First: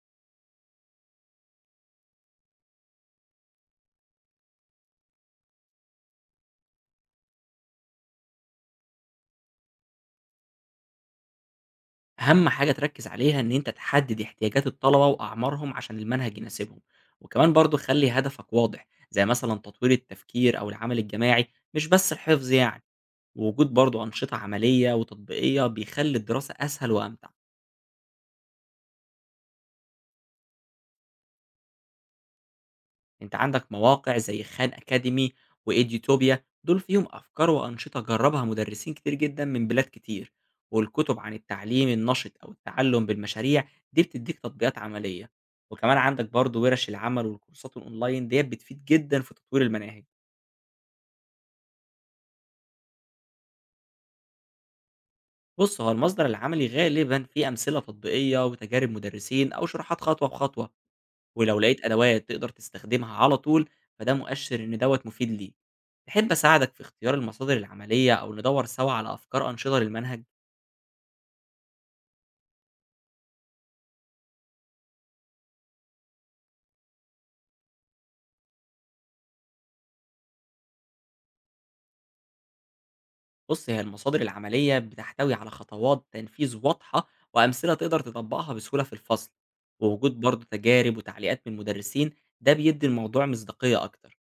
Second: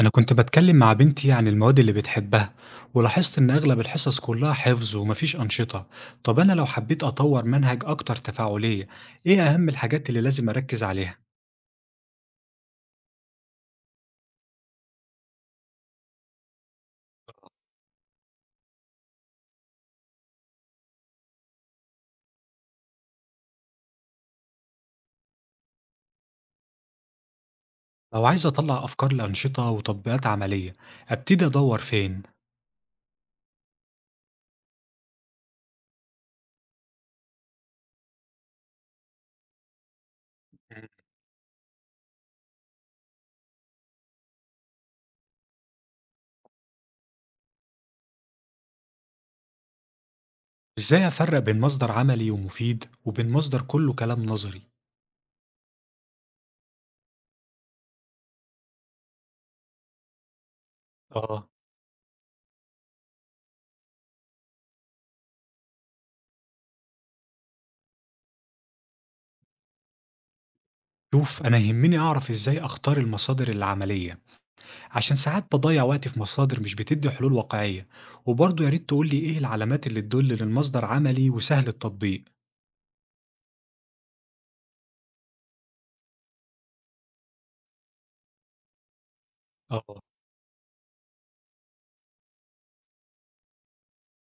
أنا كنت بتكلم مع بنتي عن المواد اللي بتحبها، ولاحظت إن أغلب الحصص كلها حفظ ومفيش أنشطة. طب أنا لو حبيت أطور منهج أكتر تفاعلية، إيه أهم الحاجات اللي لازم أركز عليها؟ أهم حاجة تركّز عليها إن أنت تحدد احتياجات الطلبة وأعمارهم عشان المنهج يناسبهم، وكمان برضه خلّي هدفك واضح، زي مثلًا تطوير التفكير أو العمل الجماعي مش بس الحفظ يعني، ووجود برضه أنشطة عملية وتطبيقية بيخلّي الدراسة أسهل وأمتع. لو عايز أطلع أفكار لأنشطة وتطبيقات عملية، أبتدي أدور فين؟ أنت عندك مواقع زي خان أكاديمي وإيديوتوبيا دول فيهم أفكار وأنشطة جربها مدرسين كتير جدا من بلاد كتير، مم. والكتب عن التعليم النشط أو التعلم بالمشاريع دي بتديك تطبيقات عملية، وكمان عندك برضه ورش العمل والكورسات الأونلاين ديت بتفيد جدا في تطوير المناهج. إزاي أفرق بين مصدر عملي ومفيد وبين مصدر كله كلام نظري؟ بص، هو المصدر العملي غالبا فيه أمثلة تطبيقية وتجارب مدرسين أو شروحات خطوة بخطوة، آه. ولو لقيت أدوات تقدر تستخدمها على طول فده مؤشر إن دوّة مفيد ليك. تحب أساعدك في اختيار المصادر العملية أو ندوّر سوا على أفكار أنشطة للمنهج؟ شوف، أنا يهمني أعرف إزاي أختار المصادر العملية عشان ساعات بضيع وقتي في مصادر مش بتدي حلول واقعية، وبرضه يا ريت تقولي إيه العلامات اللي تدل إن المصدر عملي وسهل التطبيق. بُص، هي المصادر العملية بتحتوي على خطوات تنفيذ واضحة وأمثلة تقدر تطبّقها بسهولة في الفصل، آه. ووجود برضه تجارب وتعليقات من المدرسين ده بيدّي الموضوع مصداقية أكتر.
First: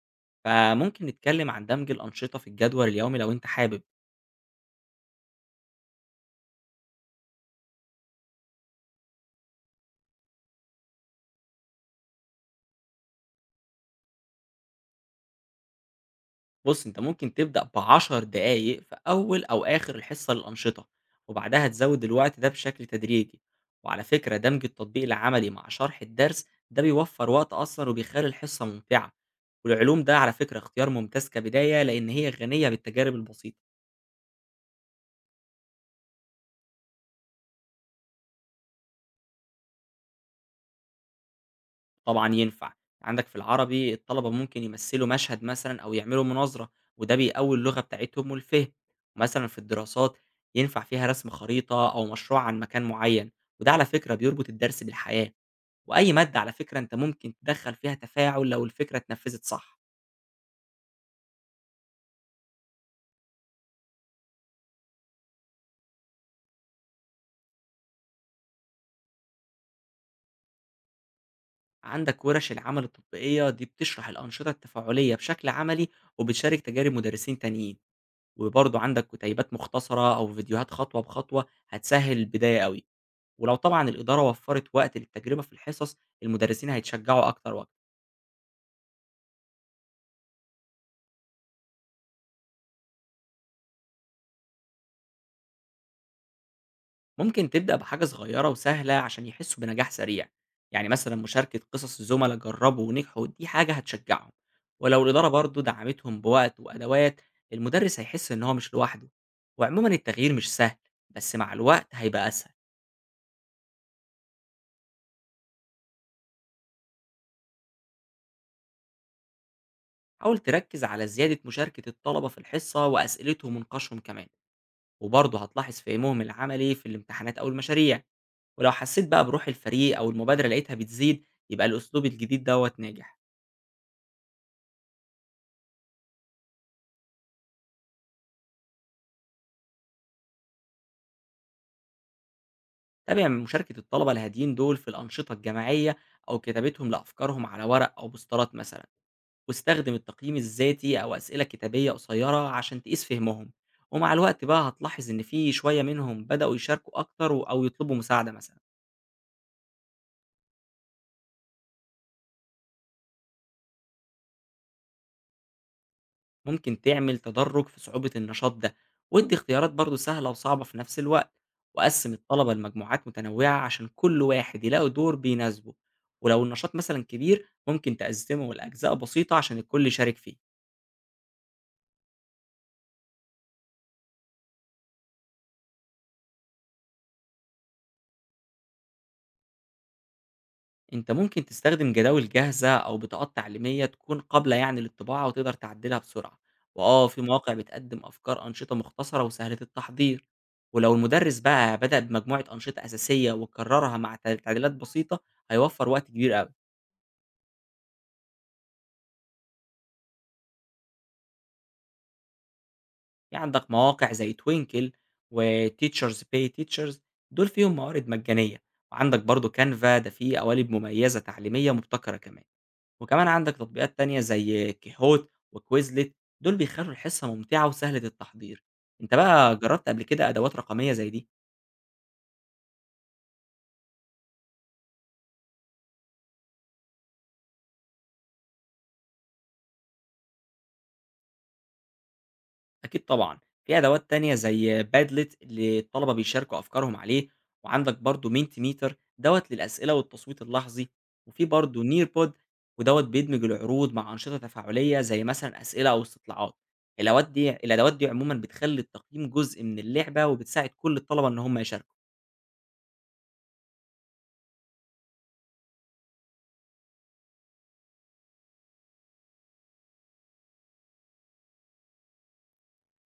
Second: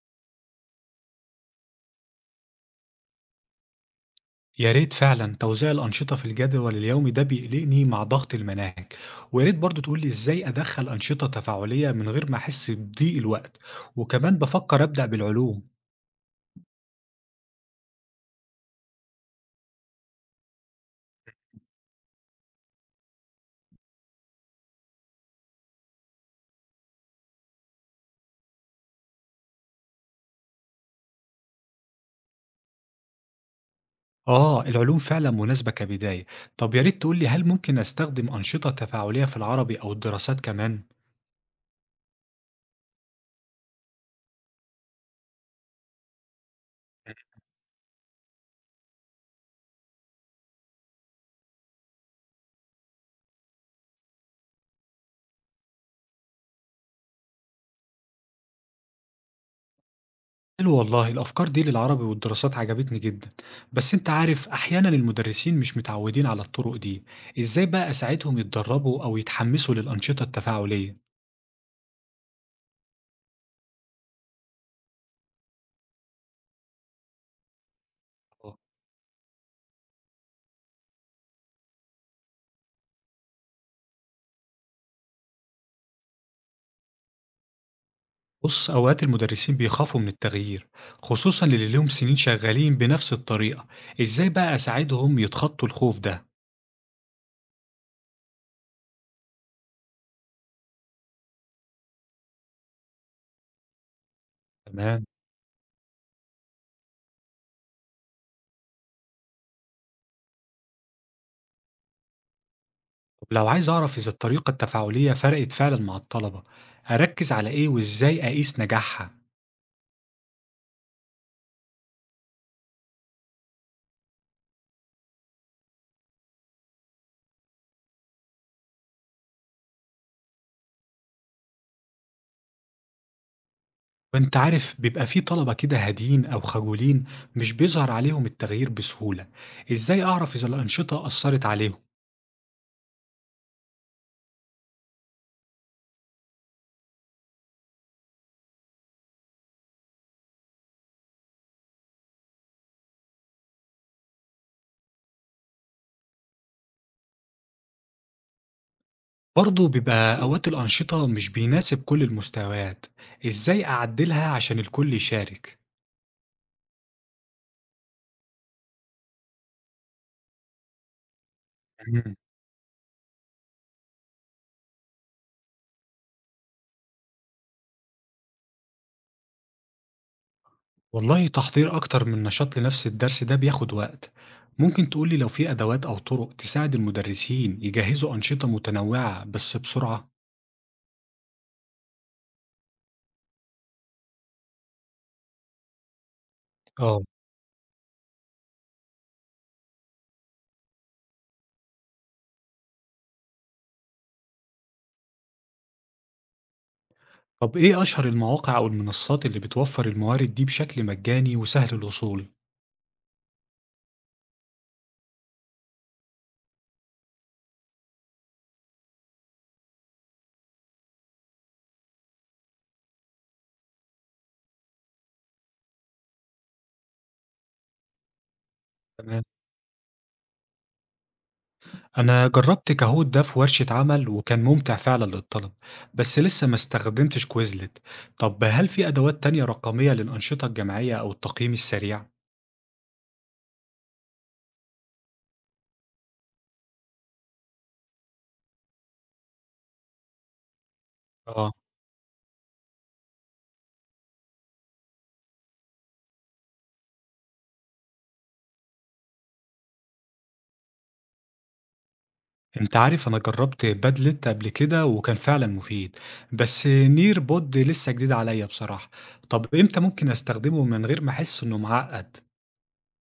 فممكن نتكلم عن دمج الأنشطة في الجدول اليومي لو أنت حابب. يا ريت فعلا، توزيع الأنشطة في الجدول اليومي ده بيقلقني مع ضغط المناهج، ويا ريت برضه تقولي إزاي أدخل أنشطة تفاعلية من غير ما أحس بضيق الوقت، وكمان بفكر أبدأ بالعلوم. بُص، أنت ممكن تبدأ ب10 دقايق في أول أو آخر الحصة للأنشطة، وبعدها تزود الوقت ده بشكل تدريجي، وعلى فكرة دمج التطبيق العملي مع شرح الدرس ده بيوفر وقت أصلًا وبيخلي الحصة ممتعة، والعلوم ده على فكرة اختيار ممتاز كبداية لأن هي غنية بالتجارب البسيطة. آه، العلوم فعلا مناسبة كبداية. طب يا ريت تقولي، هل ممكن أستخدم أنشطة تفاعلية في العربي أو الدراسات كمان؟ طبعًا ينفع، عندك في العربي الطلبة ممكن يمثّلوا مشهد مثلًا أو يعملوا مناظرة، وده بيقوي اللغة بتاعتهم والفهم، مثلًا في الدراسات ينفع فيها رسم خريطة أو مشروع عن مكان معين، وده على فكرة بيربط الدرس بالحياة، وأي مادة على فكرة أنت ممكن تدخّل فيها تفاعل لو الفكرة اتنفّذت صح. حلو والله، الأفكار دي للعربي والدراسات عجبتني جدا. بس أنت عارف أحيانا المدرسين مش متعودين على الطرق دي، إزاي بقى أساعدهم يتدربوا أو يتحمسوا للأنشطة التفاعلية؟ عندك ورش العمل التطبيقية دي بتشرح الأنشطة التفاعلية بشكل عملي، وبتشارك تجارب مدرسين تانيين، آه. وبرضه عندك كتيبات مختصرة أو فيديوهات خطوة بخطوة هتسهّل البداية أوي. ولو طبعًا الإدارة وفّرت وقت للتجربة في الحصص، المدرسين هيتشجعوا أكتر وأكتر. بص، أوقات المدرسين بيخافوا من التغيير، خصوصا اللي ليهم سنين شغالين بنفس الطريقة. إزاي بقى أساعدهم يتخطوا الخوف ده؟ ممكن تبدأ بحاجة صغيرة وسهلة عشان يحسّوا بنجاح سريع، يعني مثلًا مشاركة قصص زُملا جرّبوا ونجحوا دي حاجة هتشجعهم، ولو تمام. الإدارة برضه دعمتهم بوقت وأدوات، المدرس هيحس إن هو مش لوحده. وعمومًا التغيير مش سهل، بس مع الوقت هيبقى أسهل. طب لو عايز أعرف إذا الطريقة التفاعلية فرقت فعلا مع الطلبة، أركز على إيه وإزاي أقيس نجاحها؟ حاول تركّز على زيادة مشاركة الطلبة في الحصة وأسئلتهم ونقاشهم كمان، وبرضه هتلاحظ فهمهم العملي في الامتحانات أو المشاريع. ولو حسيت بقى بروح الفريق أو المبادرة لقيتها بتزيد يبقى الأسلوب الجديد دوّة ناجح. وأنت عارف بيبقى في طلبة كده هاديين أو خجولين، مش بيظهر عليهم التغيير بسهولة، إزاي أعرف إذا الأنشطة أثرت عليهم؟ تابع من مشاركة الطلبة الهاديين دول في الأنشطة الجماعية أو كتابتهم لأفكارهم على ورق أو بوسترات مثلًا، واستخدم التقييم الذاتي أو أسئلة كتابية قصيرة عشان تقيس فهمهم، ومع الوقت بقى هتلاحظ إن في شوية منهم بدأوا يشاركوا أكتر أو يطلبوا مساعدة مثلًا. برضه بيبقى أوقات الأنشطة مش بيناسب كل المستويات، إزاي أعدلها عشان الكل يشارك؟ ممكن تعمل تدرج في صعوبة النشاط ده، وادي اختيارات برضه سهلة وصعبة في نفس الوقت، وقسم مم. الطلبة لمجموعات متنوعة عشان كل واحد يلاقي دور بيناسبه، ولو النشاط مثلا كبير ممكن تقسمه لأجزاء بسيطة عشان الكل يشارك فيه. والله، تحضير أكتر من نشاط لنفس الدرس ده بياخد وقت. ممكن تقولي لو في أدوات أو طرق تساعد المدرسين يجهزوا أنشطة متنوعة بس بسرعة؟ انت ممكن تستخدم جداول جاهزة أو بطاقات تعليمية تكون قابلة يعني للطباعة وتقدر تعدلها بسرعة، آه. وآه في مواقع بتقدم أفكار أنشطة مختصرة وسهلة التحضير، ولو المدرس بقى بدأ بمجموعة أنشطة أساسية وكررها مع تعديلات بسيطة هيوفر وقت كبير قوي. طب إيه أشهر المواقع أو المنصات اللي بتوفر الموارد دي بشكل مجاني وسهل الوصول؟ في عندك مواقع زي توينكل وتيتشرز باي تيتشرز، دول فيهم موارد مجانية، وعندك برضو كانفا ده فيه قوالب مميزة تعليمية مبتكرة كمان، وكمان عندك تطبيقات تانية زي كيهوت وكويزلت، دول بيخلوا الحصة ممتعة وسهلة التحضير. انت تمام. بقى جربت قبل كده أدوات رقمية زي دي؟ أنا جرّبت كهود ده في ورشة عمل وكان ممتع فعلًا للطلب، بس لسه ما استخدمتش كويزلت. طب هل في أدوات تانية رقمية للأنشطة الجماعية أو التقييم السريع؟ أكيد طبعًا، في أدوات تانية زي padlet اللي الطلبة بيشاركوا أفكارهم عليه، وعندك برضه mentimeter دوّة للأسئلة والتصويت اللحظي، وفي آه. برضه nearpod ودوّة بيدمج العروض مع أنشطة تفاعلية زي مثلًا أسئلة أو استطلاعات. الأوات دي الأدوات دي عمومًا بتخلّي التقييم جزء من اللعبة، وبتساعد كل الطلبة إن هم يشاركوا. أنت عارف أنا جرّبت بادلت قبل كده وكان فعلًا مفيد، بس نير بود لسه جديد عليّا بصراحة. طب إمتى ممكن أستخدمه من غير ما أحس إنه معقد؟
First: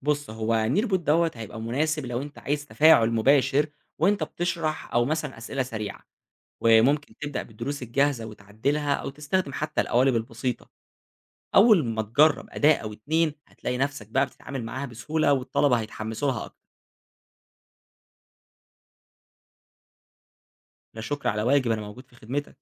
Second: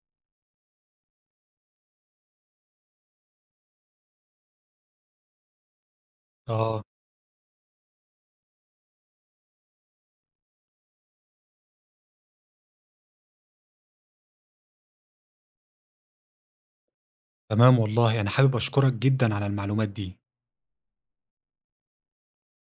بُص، هو nearpod دوّة هيبقى مناسب لو أنت عايز تفاعل مباشر وأنت بتشرح أو مثلًا أسئلة سريعة، آه، وممكن تبدأ بالدروس الجاهزة وتعدلها أو تستخدم حتى القوالب البسيطة. أول ما تجرّب أداة أو 2 هتلاقي نفْسك بقى بتتعامل معاها بسهولة والطلبة هيتحمّسوا لها أكتر. تمام والله أنا حابب أشكرك جدًا على المعلومات دي. لا شكر على واجب، أنا موجود في خدمتك.